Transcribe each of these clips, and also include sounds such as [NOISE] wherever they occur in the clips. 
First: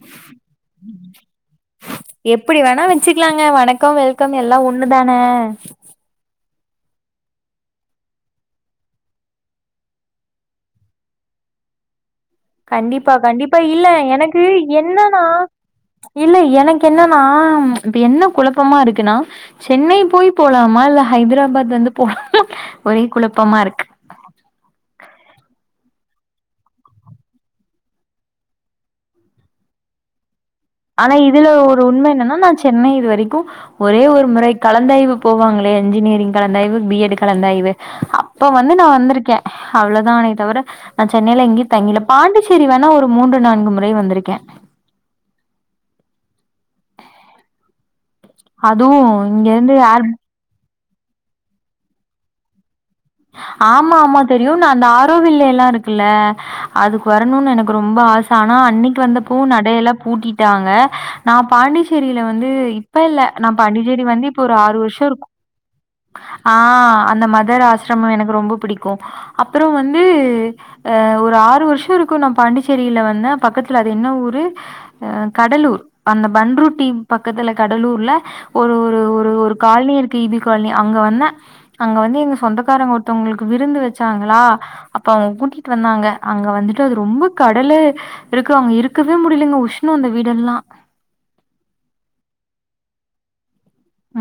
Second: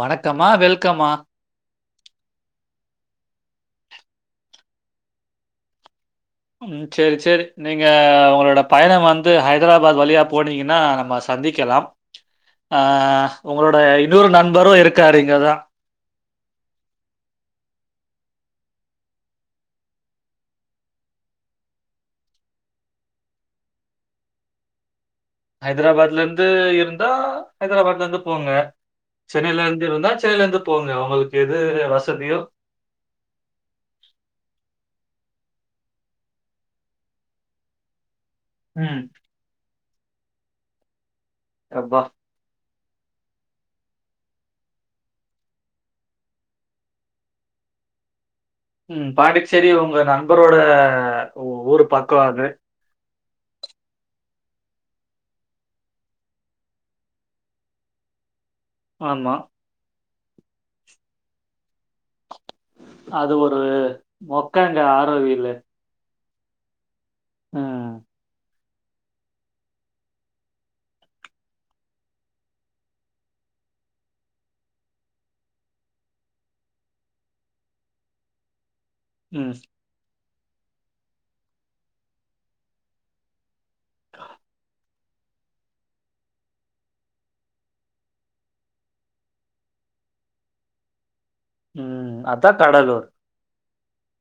வணக்கம்மா வெல்க்கம்மா வச்சிக்கலாங்க வணக்க வெல்க எல்லா ஒண்ணுதானே ம் சேரி செரி நீங்க உங்களோட பயணம் வந்து ஹைதராபாத் வழியா போனிங்கனா நம்ம சந்திக்கலாம் ஆ கண்டிப்பா கண்டிப்பா உங்களோட இல்ல இன்னொரு எனக்கு நண்பரும் இருக்காரு என்னனா இங்க தான். இல்ல எனக்கு என்னனா ப்ப என்ன குழப்பமா இருக்குனா சென்னை போயி போலாமா இல்ல ஹைதராபாத் வந்து போலாமா ஒரே குழப்பமா இருக்கு ஹைதராபாத்ல இருந்து இருந்தா ஹைதராபாத்ல இருந்து போங்க சென்னையல இருந்து இருந்தா சென்னையல இருந்து ஆனா இதுல ஒரு உண்மை என்னனா நா சென்னை இது வரைக்கு ஒரே ஒரு முறை கலந்தாய்வு போவாங்களே என்ஜினியரிங் கலந்தாய்வு பிஎட் கலந்தாய்வு அப்போ வந்து நா ம். வந்துருக்கே அவ்ளதானே தவிர நா சென்னையில எங்கி அப்பா! தங்கில பாண்டிசேரி வந் நா ஒரு மூன்று நான்கு முறை வந்திருகே அதுவு ம் இங்க பாண்டிசேரி இருந்து ஏர் உங்க நண்பரோட அ ஊரு பக்கோ அது ஆம்மா ஆம்மா தெரியுநா அந்த ஆரோவில்லையல்லா இருக்குல்ல அதுகு வரணனு எனக்கு ரொம்ப ஆச ஆனா அன்னைக்கு வந்த ஆமா. போ நடையில பூட்டிடாங்க நா பாண்டிசேரியில வந்து ந்து யிப்பேயில்ல அது நா ஒரு பாண்டிச்சேரி வந்து இப்ப ஒரு ஆறு மொக்கங்க வருஷோ இருக்கு ஆரோவில்லு. ஆ ந்த மதர் ம். ஆஸ் எனகு ரொம்ப பிடிக்கு அப்புறோ வந்து ஒரு ஆறு வருஷ யிருக்கு நா பாண்டிசேரியில வந்த பக்கத்துல அது என்ன ஊரு அ கடலூர் அந்த பண்ருட்டி பக்கத்துல கடலூர்ல ஒரு ஒரு ம். ஒரு காலனி இருக் டிபி கால்னி அங்க வந்த அங்க வந்து எங்க சொந்த த்தாரோ ஒருத்தவங்களுக் விரு ருந்து வச்சாங்களா அப்ப அவங்க கூடிட்டு வந்தாங்க அங்க வந்துட்டு அது ரொம்ப கடலு யிருக்கு அவங்க இருக்வே முடியலிங்க உஷ்ண அந்த வீடெல்லா ம் அத்தா கடலூர்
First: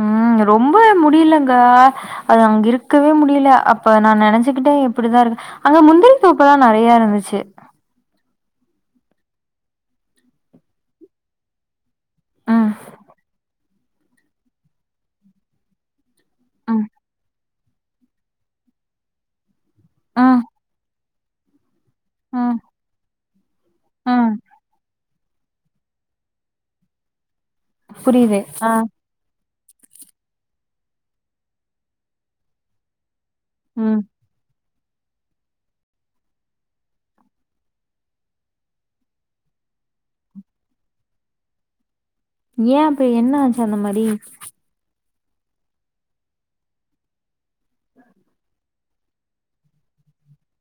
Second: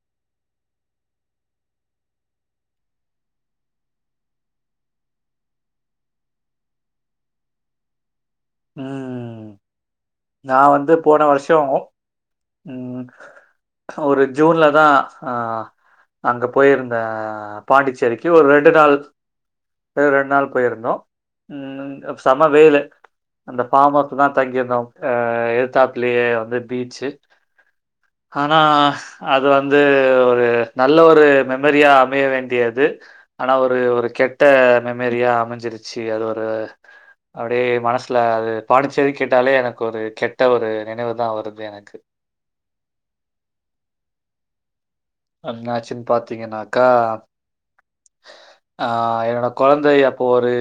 ம் ரொம்ப முடியலங்க அது அங்க இருக்வே முடில அப்ப நா நினச்சிக்கிடே எப்டிதா யிருக்க அங்க முந்திரிக்தோபல்லா நெறய இருந்துச்சி ம் நா வந்து போன வருஷோ ம் ஒரு ஜூன்ல தா ஆ அங்க ம். போயிருந்தே பாண்டிச்சேரிக்கு ஒரு ரெண்டு நாள் ரெண்டு ம். நாள் போயிருந்தோ ம் செம ம். வெயிலு அந்த பாம்அவுஸ்ல தா ம். தங்கிருந்தோ அ எழுதாபுளையே வந்து பீச்சு புரியுது. ஆனா ஆ, அது அது வந்து ஒரு நல்ல ஒரு மெமரியா அமைய வேண்டியது ஆனா ஒரு ம். ஒரு கெட்ட மெமரியா அமைஞ்சிருச்சு அது ஒரு அப்டியே மனசுல அது பாண்டிச்சேரி கேட்டாலே எனக்கு ஒரு கெட்ட ஒரு நினைவு தா வருது எனக்கு ஏன் அப்ப என்ன ஆச்ச அந்த மாரி என்ன ஆச்சுன்னு பாத்தீங்கன்னாக்கா உஹ [UNINTELLIGIBLE] ஆ என்னோட கொழந்தை அப்போ ஒரு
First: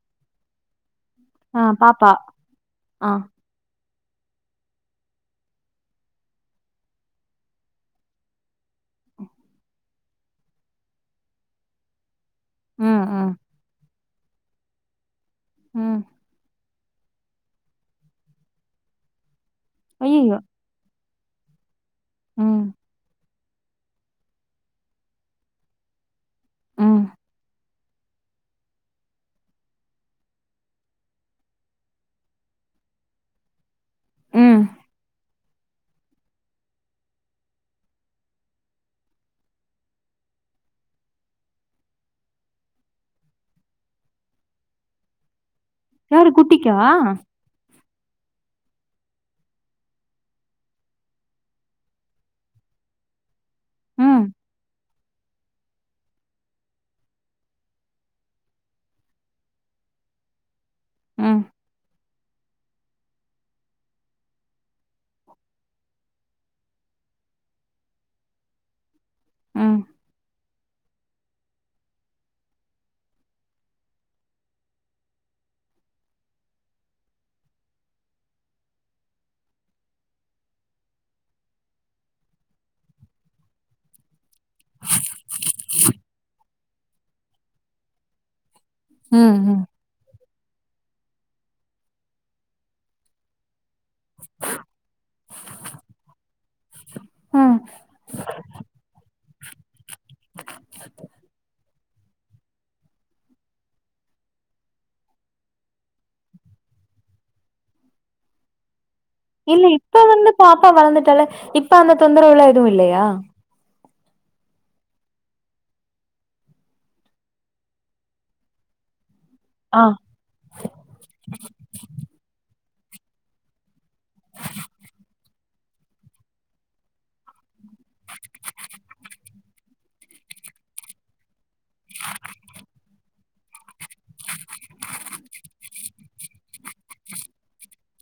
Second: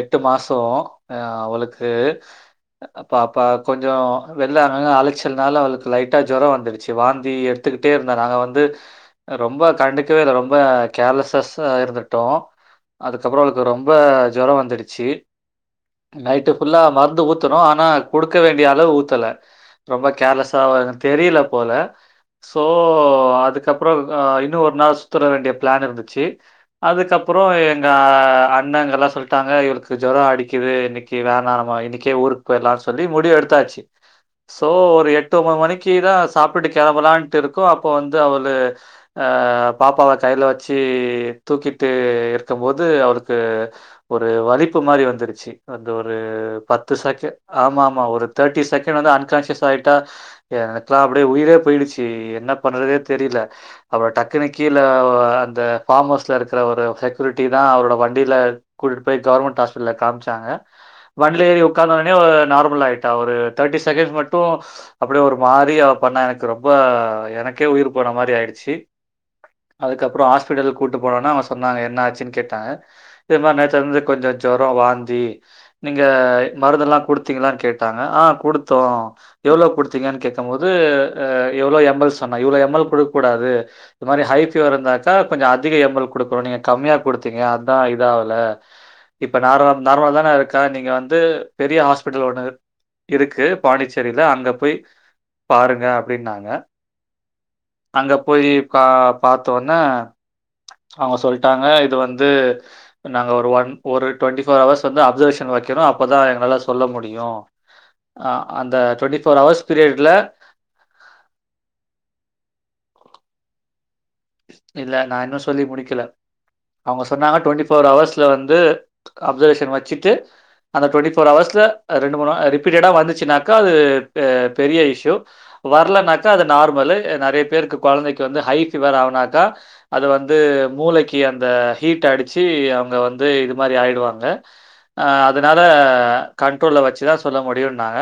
எட்டு மாசோ அ ஆ அவளுக்கு பாப்பா. ஆ. பாப்பா கொஞ் கொஞ்சோ வெள்ளாங்க அழைச்சல்னால அவளுக்கு லைட்டா ஜோரோ வந்துடுச்சு வாந்தி எடுத்துக்கிட்டே இருந்தா நாங்க வந்து ரொம்ப கண்டுக்கவே இல்ல ரொம்ப கேர்லஸ்சஸ்சா இருந்து டோ ம், ம், அதுக்கப்பறோ அவளுக்கு ரொம் ப ஜோரோ வந்துடுச்சு ம். நைட்டு்ப் ஃபுல்லா மருந்து ஊத்துநோ ஆனா குடுக்க வேண்டிய அளவு ஊத்தல ரொம்ப அய்யய்யோ! கேர்லஸ்ஸாவு இருந் தெரில போல ம், சோ அதுக் அப்பறோ இன்னு ஒரு நாள் சுற்றுற வேண்டிய ப்ளான் இருந்துச்சு ம், அதுக்கப்புறோ எங்க அண்ணன்ங்கெல்லா சொல்லிட்டாங்க இவளுக்கு ஜோரோ அடிக்குது இன்னைக்கு வேணா நம்ம இணைகே ஊருக்கு போயிடலான்னு சொல்லி முடிவு எடுத்தாச்சு ம். சோ ஒரு எட் எட்டு ஒன்பது மணிக்கு தா சாப்பிட்டு கிளம்பலான்ட்டு இருக்கு அப்போ வந்து அவளு அ பாப்பாவ கையில வச்சு தூக்கிட்டு இருக்கும்போது அவளுக்கு ஒரு வலிப்பு மாரி வந்துருச்சு அது ஒரு யாரு குட்டிக்கா? பத்து சாக் ஆமா ஆமா ஆமா ஒரு தேர்டி செகண்ட் வந்து அன்கான்சியஸ் ஆட்டா எனக்கலா அப்டியே உயிரே போயிடுச்சு என்ன பண்றதே தெரில அப்புறோ ம், டக்குனு கீழ வ இந்த ஃபார்ம் ஹவுஸ்ல இருக்கிற ஒரு செக்யூரிட்டி தா அவரோட வண்டியில கூட்டிட்டு போய் கவர்மெண்ட் ஹாஸ்பிட்டல காமிச்சாங்க ம், ம், வண்டில ஏறி உக்காந்தோனே ஒரு நார்மல் ஆயிட்டா ஒரு தேர்ட்டி செகண்ட் மட்டு அப்டியே ஒரு மாரி அவ பண்ணா எனக்கு ரொம்ப எனக்கே உயிர் போன மாரி ஆயி ச்சி ம், அதுக்கப்புறோ ஆஸ் ஹாஸ்பிடலுக்கு கூப்ட்டு போனோனா அவுங்க சொன்னாங்க என்ன ஆச்சுன்னு கேட்டாங்க இதே மாரி நேத்துலந்து கொஞ்சோ ஜொரோ வாந்தி நீங்க மருந்தெல்லா கொடுத்தீங்களான்னு கேட்டாங்க ஆ கொடுத்தோ எவ்ளோ கொடுத்தீங்கன்னு கேட்கும்போது அ எவ்ளோ எம்எல் சொன்னா இவ்ளோ எம்எல் கொடு கூடாது இது மாரி ஹை ஃபீவர் வந்தாக்கா கொஞ்சோ அதிக எம்எல் கொடுக்கோன்னு நீங்க கம்மியா கொடுத்தீங்க அதா இதாவல இப்ப ம், நார்ல் நார்மல தானே இருக்கு த நீங்க வந்து பெரிய ஹாஸ்பிட்டல் ஒன்னு இருக்கு பாண்டிச்சேரில அங்க போய் பாருங்க அப்டின்னாங்க ம் அங்க போயி கா பாத்த ஒன்னே அவுங்க சொல்ட்டாங்க இது வந்து நாங்க ஒரு ஒன் ஒரு டொண்ட்டி போர் ஹவர்ஸ் வந்து அப்சர்வேஷன்ல வைக்கரோ அப்பதா எங்களால சொல்ல முடியும் ஆ அந்த இல்ல ஹவர்ஸ் இப்ப பீரியட்ல வந்து பாப்பா வளந்துட்டா இல்ல இப்ப அந்த தொந்தரவுளா எதுவு இல்லையே ஆ இல்ல நான் இன்னும் சொல்லி முடிக்கல அவுங்க சொன்னாங்க டொண்ட்டி ஃபோர் ஹவர்ஸ்ல வந்து அப்சர்வேஷன் ஆ. வச்சிட்டு அந்த டொண்ட்டி போர் அவர்ஸ்ல ரெண்டு மூணு ஆ ரிப் ரிபீட்டடா வந்துச்சுன்னாக்கா அது பெ பெரிய இஷிவ் வரலனாக்கா அது நார்மலு நெறயா பேருக்கு கொழந்தைக்கு வந்து ஹை பீவர் ஆவு க்கா அது வந்து மூளைக்கு அந் த ஹீட் அடிச்சு அவுங்க வந் து இது மாரி ஆயிடுவாங்க ஆ அதனால கண் ட்ரோல் வச்சிதா சொல்ல முடியும் இன்னாங்க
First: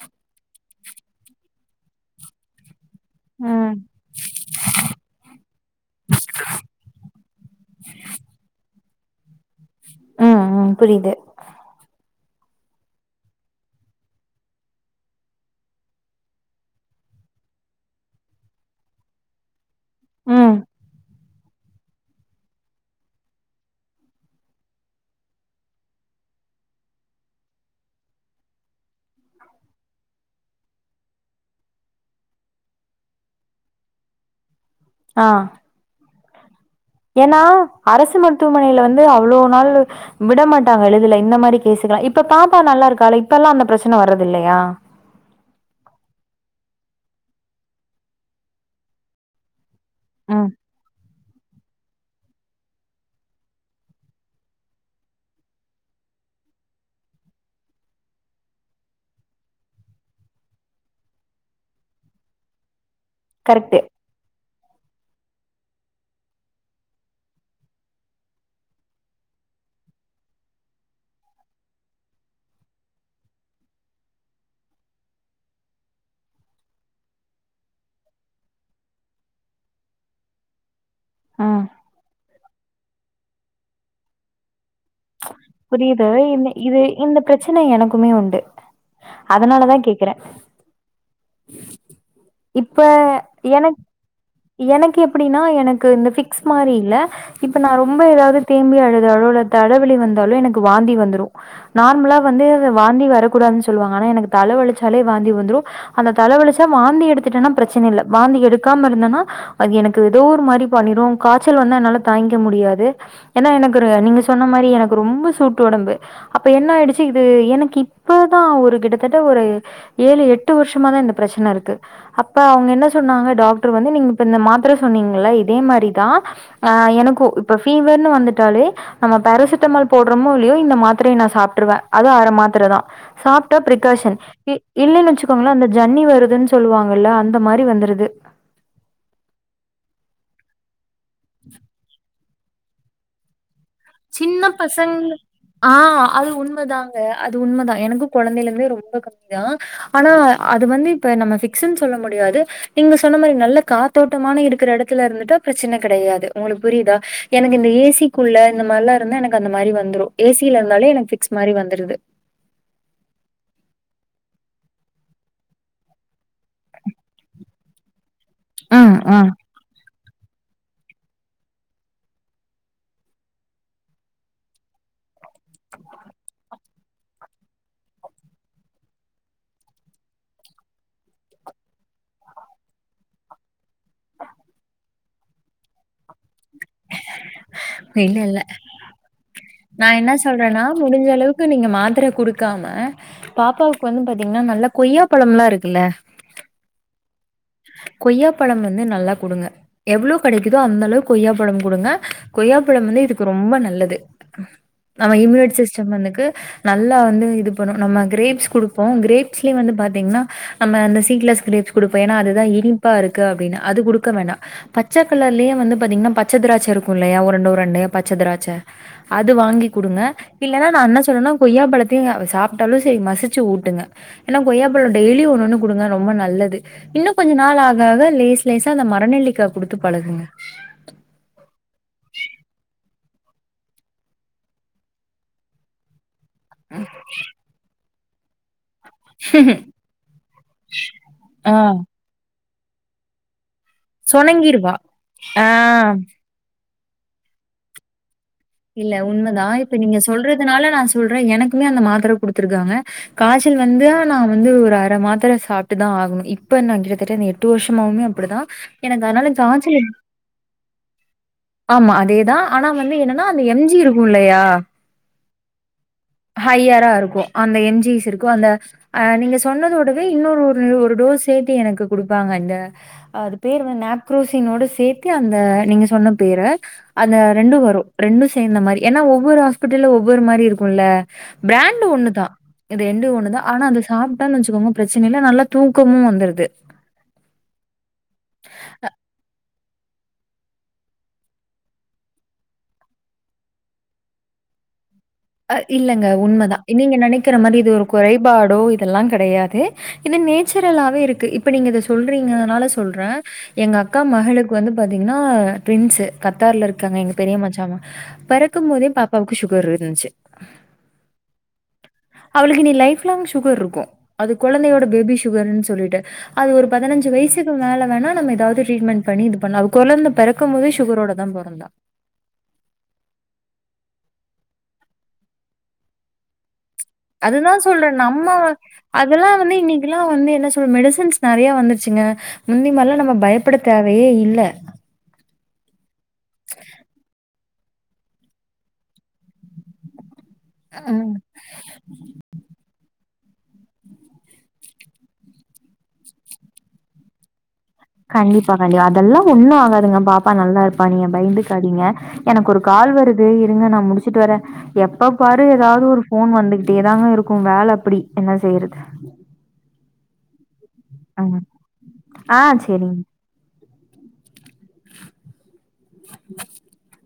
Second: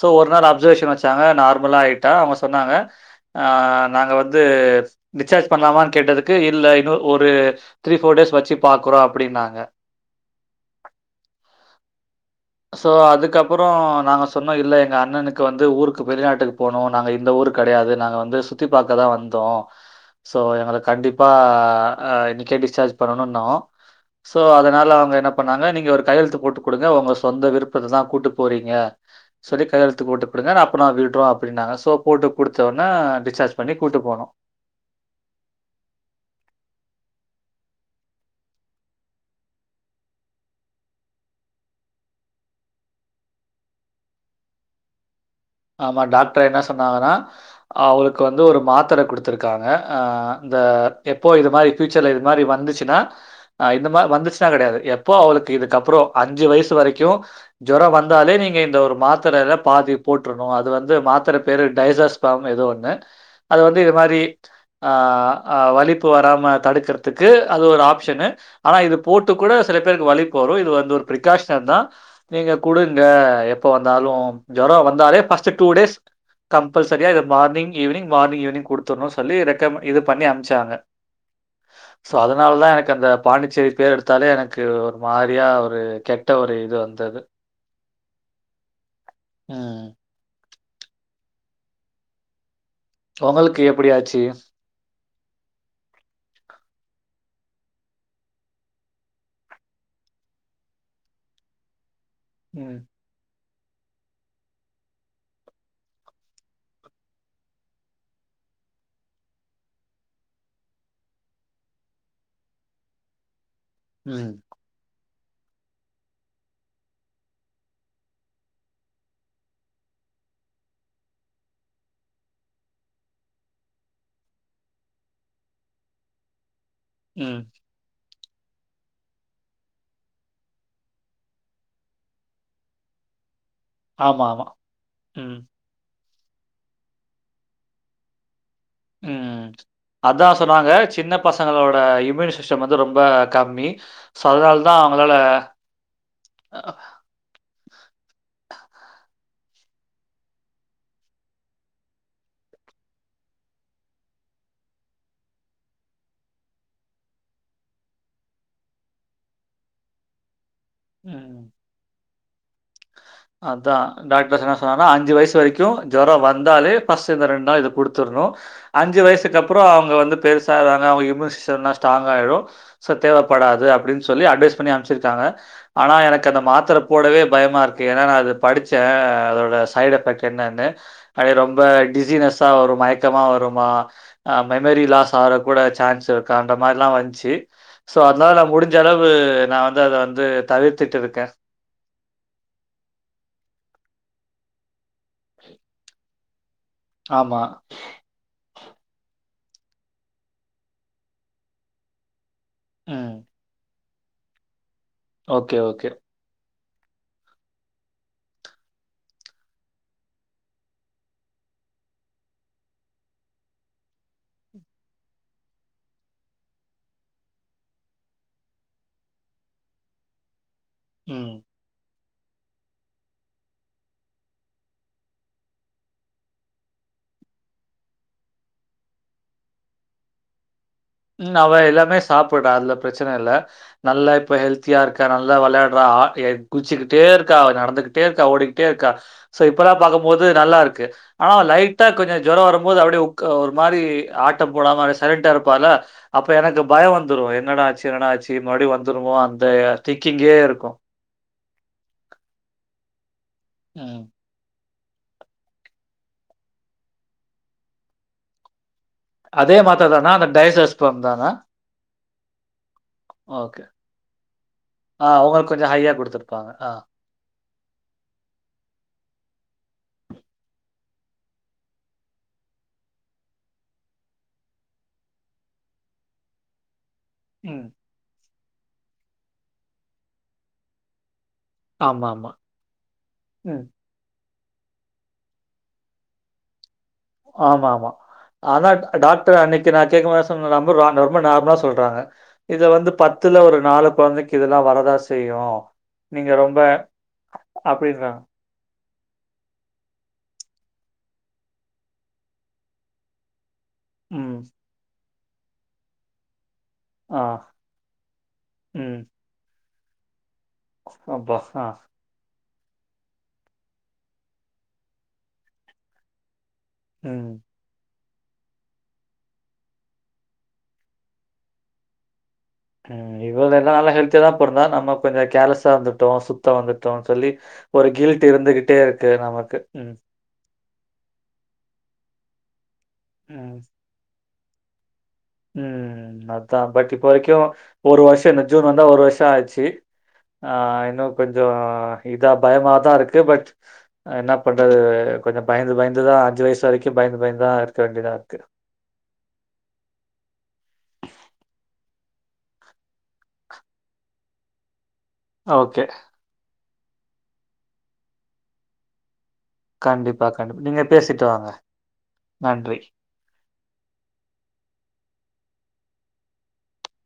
சோ ஒரு நாள் அப்சர்வேஷன் வச்சாங்க நார்மலா ஆயிட்டா அவுங்க சொன்னாங்க ஆ ம், நாங்க வந் து டிசார்ஜ் பண்ணலாமான்னு கேட்டதுக்கு இல்ல இன்னொ ஒரு த்ரீ போர் டேஸ் வச்சி பாக்குறோ அப்டின்னாங்க ம் ம் புரிது சோ அதுக்கப்புற நாங்க சொன்னோம் இல்ல எங்க அண்ணனுக்கு வந்து ஊருக்கு வெளிநாட்டுக்கு போனு நாங்க இந்த ஊரு கெடையாது நாங்க வந்து சுத்தி பாக்கதா வந்தோ சோ ம். எங்கள கண்டிப்பா ஆ இன்னைக்கே டிஸ்சார்ஜ் பண்ணணும் இன்னோ சோ அதனால அவுங்க என்ன பண்ணாங்க நீங்க ஒரு கையெழுத்து போட்டு கொடுங்க உங்க சொந்த விருப்பத்தல தா கூட்டு போறீங்க சொல்லி கையெழுத்து கூட்டு குடுங்க நா அப்பனா விடுறோ அப்டின்னாங்க சோ போட்டு குடுத்த ஒன்னே டிஸ்சார்ஜ் பண்ணி கூட்டு போனோ ஆ ஏன்னா அரசு மருத்துவமனைல வந்து அவ்ளோ நாளு விடமாட்டாங்க எழுதுல இந்த மாரி கேஸ்குலா இப்ப பாப்பா நல்லா இருக்கால இப்பல்லா அந்த பிரச்சன வறதில்லையா ஆமா டாக்டர் என்ன சொன்னாங்கன்னா அவுளுக்கு வந்து ஒரு மாத்ர குடுத்துருக்காங்க ஆ ம். இந்த எப்போ இது மாரி பியூச்சர்ல இது மாரி வந்துச்சுன்னா ஆ இந்த மாரி வந்துச்சுன்னா கெடையாது எப்போ அவுளுக்கு இதுக்கப்புற அஞ்சு வயசு வரைக்கு ஜொரம் வந்தாலே நீங்க இந்த ஒரு மாத்ரல பாதி போட்டுறணு அது வந்து மாத்தர பேரு டைசர்ஸ் பாம் ஏதோ ஒன்னு அது கரெக்ட்டு. வந்து இது மாரி ஆ ஆ வலிப்பு வராம தடுக்கிறதுக்கு அது ஒரு ஆப்ஷனு ஆனா இது போட்டு கூட சில பேருக்கு வலிப்பு வரும் இது வந்து ஒரு பிரகாஷன் தான் நீங்க குடுங்க எப்ப வந்தாலு ஜொரம் வந் தாலே பஸ்ட்டு டூ டேஸ் கம்பல்சரியா இத மார்னிங் ஈவினங் மார்னிங் ஈவினிங் குடுத்துறன்னு சொல்லி ரெக்கமெ இது பண்ணி அம்ச்சாங்க ம். சோ அதனாலதா எனக்கு அந்த பாண்டி சரி பேர் எடுத்தாலே எனக்கு ஒரு மாரியா ஒரு புரியுது கெட்ட இந்த ஒரு இது இந்த வந்தது பிரச்சனை எனக்குமே உண்டு அதனாலதா ம் கேக் கிறன் இப்ப உங்களுக்கு எனக் எப்டி ஆச்சு எனக்கு எப்டின்னா எனக்கு இந்த பிக்ஸ் மாரி இல்ல இப்ப நா ரொம்ப ஏதாவது தேம்பி அழுதாலோ இல்ல தலவலி வந்தாலோ எனக்கு வாந்தி வந்துரு நார்மலா வந்து ம் வாந்தி வர கூடாது சொல்லுவாங்க ஆனா எனக்கு தலைவலிசாலே வாந்தி வந்துரு அந்த தலைவலிச்சா வாந்தி எடு ட்டேனா பிரச்சன இல்லை வாந்தி எடுக்காம இருந்தேன்னா அது எனக்கு ஏதோ ஒரு மாரி பண்ணிரு காய்ச்சல் வந்தா என்னால தாங்கிக்க முடியாது ஏன்னா எனக்கு நீங்க ம் சொன்ன மாரி எனக்கு ரொம்ப சூட்டு உடம்பு அப்ப என்ன ஆயிடுச்சு இது எனக்கு இப்பதா ஒரு கிட்டத்தட்ட ஒரு ஏழு எட்டு வருஷமாதா இந்த பிரச்சன இருக்கு அப்ப அவங்க என்ன சொன்னாங்க டாக்டர் வந்து நீங்க இப்ப இந்த மாத்திரை சொன்னீங்கல இதே மாதிரிதா ஆ எனக்கு ம் இப்ப ஃபீவர்ன்னு வந்துட்டு ட்டாலே நம்ம பேராசிட்டமால் போடுறோமோ இல்லையோ இந்த மாத்திரைய நா சாப்பிட்டுருவே அது அர மாத்திர தா சாப் ட்ட பிரிகாஷன் ஆமா ஆமா இல்லைன்னு ம் வச்சுக்கோங்களே அந்த ஜன்னி வருது துன்னு சொல்லுவாங்க ஒரு வேல அந்த மாதிரி வந்துருது ம் அதா சொன்னாங்க சின்ன பசங்களோட இம்யூனி விஷம் வந்து ரொம்ப கம்மி சோ சின்ன அதனால தா அவங்களால பசங்க ஆ அது உண்மதாங்க அது உண்மதா எனக்கு குழந்தையில இருந்தே ரொம்ப கம்மி தா ஆனா அது வந்து இப்ப நம்ம ஃபிக்ஸ் னு சொல்ல முடியாது நீங்க சொன்ன மாதிரி நல்ல காத்தோட்டமான இருக்கிற எடத்துல இருந்துட்டா பிரச்சனை கிடையாது உங்களுக்கு புரியுதா எனக்கு இந்த ஏசிக்குள்ள இந்த மாதிரிலாருந்தா எனக்கு அந்த மாதிரி வந்துரு ஏசி கீழயிறுந்தாலே எனக்கு ஃபிக்ஸ் மாதிரி வந்துருது அதா டாக்டர் என்ன சொன்னார் னா அஞ்சு வயசு வரைக்கு ஜொரோ வந் வந்தாரு ஃபஸ்ட் இந்த ரெண்டு நாள் இருந் கொடுத்துருணு ம், அஞ்சு ம். வயசுக்கு அப்புறோ அவங்க வந்து பெருசா எதானா ஒரு இம்முனி சிஸ்டம் இருந்தா ஸ்ட்ராங் ஆகிடும் சோ தேவப்படதுப்படின்னு சொல்லி அட்வைஸ் பண்ணி அமுச்சிவச்சாங்க ஆனா எனக்கு அந்த மாத்தர போடவே பயமாக இருக் என்னனா அது படிச்சே அதோட சைடு எஃப்பெக்ட் என்னனு அது ரொம்ப டிசினஸ்தா வரு மயக்கமா வருமா அ மெமரி லாஸ் ஆகுறதுக்கு கூட சான்ஸ் இருக் க்கு அந்த மாதிரிலா வந்துச்சு சோ அதனால நா முடிஞ்ச அளவு நான் வந்து நா அத என்ன வந்து சொல்றேன்னா தவிர்த்துட்டு முடிஞ்ச இருக்கேன். அளவுக்கு நீங்க மாத்ர கொடுக்காம பாப்பாவுக்கு வந்து பார்த்தீங்கன்னா நல்லா கொய்யா ப்பழம்லா இருக்குல்ல ஆமா. கொய்யா பழம் வந்து நல்லா குடுங்க எவ்ளோ கிடைக்குதோ அந்த அளவுக்கு கொய்யா பழம் குடுங்க கொய்யாப்பழம் வந்து ம். இதுக்கு ரொம்ப நல்லது [INAUDIBLE] நம்ம ஓகே, இம்யூனிட் ஓகே. சிஸ்டம் வந்துக்கு நல்லா வந்து இது பண்ணும் நம்ம கிரேப்ஸ் கொடுப்போ கிரேப்ஸ்லேயு வந்து பார்த்தீங்னா நம்ம அந்த சீட்லெஸ் கிரேப்ஸ் குடுப்போ ஏன்னா அது இனிப்பா இருக்கு அப்டின்னு அது குடுக்க வேண்டா பச்சைக்கலர்லையே வந்து பாத்தீங்னா பச்ச திராட்சை இருக்கு இல்லையா உருண்ட உருண்டையா பச்ச திராட்சை அது வாங்கி குடுங்க இல்லன்னா நா என்ன சொல்றேனா ம். கொய்யா பழத் தையும் அவ சாப்ட்டாலு செரி மசிச்சு ஊட்டுங்க ஏன்னா கொய்யாப்பழ டெய்லியு ஒன்னு ஒன்னு குடுங்க ரொம்ப நல்லது இன்னும் கொஞ்ச நாள் ஆக ஆக லேஸ் லேசா அந்த மரநெல்லிக்கா குடுத்து பழக்குங்க உம் அவ எல்லாமே சாப்பிடுறா அதுல பிரச்சன இல்ல நல்லா இப்ப ஹெல்த்தியா இருக்கா நல்லா விளையாடுறா ஆ குதுச்சுக்கிட்டே இருக்கா அவ நடந்துகிட்டு தேர்க்க ஓடி இருக்கா சோ இப்பல்லா பாக்கும்போது நல்லா இருக்கு ஆனா ஆ. லைட்டா கொஞ்சோ ஜொரோ வர போது அப்டியே உட்கா இது மாரி ஆட்டம் சொனங்கிருவா. போடாம சைலண்ட்டா இருப்பால ஆ. எனக்கு பயொ வந்துரு என்னடா ஆச்சு என்னடா ஆச்சு மறுபடியும் இல்ல வந்துருமோ? அந்த உண்மதா இப்ப நீங்க திங்கிங்கே சொல்றதுனால இருக்கும். நா சொல்றே எனக்குமே அந்த மாத்ர குடுத்துருக்காங்க காய்ச்சல் வந்து ம். நான் வந்து ஒரு அப்புற மாத்ர சாப்ட்டுதா ஆகணு இப்ப நா கிட்டத்தட்ட அந்த எட்டு வருஷமாவுமே அப்டிதா எனக்கு அதனால அதே காய்ச்சல் மாத்திரை தானா? அந்த டைசஸ்பம் தானா? ஆமா அதேதா ஆனா வந்து என் அந்த ஓகே. எம் ஜி இருக்கு இல்லையா ஆ ஒங்களுக்கு கொஞ்சோ ஹையா குடு ஹையரா இருக்கு அந்த எம் ஜிஸ் இருக்கு அந்த அ நீங்க சொன்னதோடவே இன்னொரு ஒரு டோஸ் சேத்து எனக்கு குடுப்பாங்க இந்த அது பேர் வந்து நாப்ரோசினோட சேத்து அந்த நீங்க சொன்ன பேர அந்த ரெண்டு ம். வரு ரெண்டு சர் மாரி ஏன்னா ஒவ்வொரு ஹாஸ்பிட்ல்ல ஒவ்வொரு மாரி இருக்குல்ல பிராண்டு ஒண்ணுதா ஆமாமா. இது ரெண்டு ஒண்ணுதா ம். ஆனா அத சாப்ப க்கும் வெச்சுகோங்க பிரச்சன இல்ல நல்லா தூக்கமும் வந்துருது ஆமா ஆமா ஆனா டாக்டர் அன்னைக்கு நா கேக்கும் போது சொன் ரொம்ப நார்மலா சொல்றாங்க இது வந்து பத்துல ஒரு நாலு கொழந்தைக்கு இதெல்லா வரதா செய் அ இல்லங்க உண்மதான் நீங்க நெனைக்கிற மாரி இது ஒரு அப்படின்றாங்க. குறைபாடோ இதெல்லாங் கெடையாது இன்னு நேச்சுரலாவே இருக்கு இப்ப நீங்க இத சொல்ரிங்கனால சொல்றன் எங்க அக்கா ம். மகளுக்கு வந்து பாத் இன்னா டுவின்ஸு கத்தார்ல இரு க்காங்க எங்க ஆ. பெரிய மச்சாம் பெறக்கும் போதே ம். பாப்பாவுக்கு சுகரு ம் சே [UNINTELLIGIBLE] அப்பா சா அவளுக்கு இனி லைப் லாங் சுகர் இருக்கும் அது குழந்தையோட பேபி சுகர்ன்னு சொல்லிட்டு அது ஒரு பதினெஞ்சு ம். வயிசுக்கு மேல வேணா நம்ம எதாவது ட்ரீட்மெண்ட் பண்ணி இது பண்ணா கொழந்த பெறக்கும் போதே சுகரோட தா பொறந்தா ம் இவ வெ நல்லா ஹெல்த்தியா தான் பொறந்தா நம்ம கொஞ்சம் கேர்லெஸா இருந்துட்டோம் சுத்தம் வந்து அதுதான் சொல்றேன் நம்ம வ இருக்கு அதெல்லாம் வந்து நமக்கு. ம். இன்னைக்குல்லாம் வந்து என்ன சொ துரு மெடிசன்ஸ் நறையா வந்துருச்சிங்க முந்திமார்லா நம்ம ம். பயப்பட தேவையே இல்ல ம் அதான் பட் இப்போ வரைக்கும் ஒரு வருஷ இந்த ஜூன் வந்தா ஒரு வருஷம் ஆச்சி ஆ இன்னும் ம். கொஞ்சம் இதா பயமாதான் இருக் கு பட் ஆ என்ன பண்றது கொஞ்சம் பயந்து பயந்துதான் அஞ்சி வயசு வரைக்கும் பயந்து பயந்து தான் இரு கண்டிப்பா கண்டிப்பா அதெல்லாம் ஒண்ணும் ஆகாதுங்க பாப் பா நல்லா இருப்பா நீங்க பயந்துகாதிங்க எனக்கு ஒரு கால் வருது இருங்க நான் முடிச்சிட்டு வரே எப்ப பாரு ஓகே. எதாவது ஒரு போன் வந்து டேதாங்க இருக்கும் வேல அப்பிடி என்ன செய்யறது கண்டிப்பா கண்டிப் நீங்க பேசிட்டு ம். வாங்க ஆ நன்றி சரிங்க. [UNINTELLIGIBLE]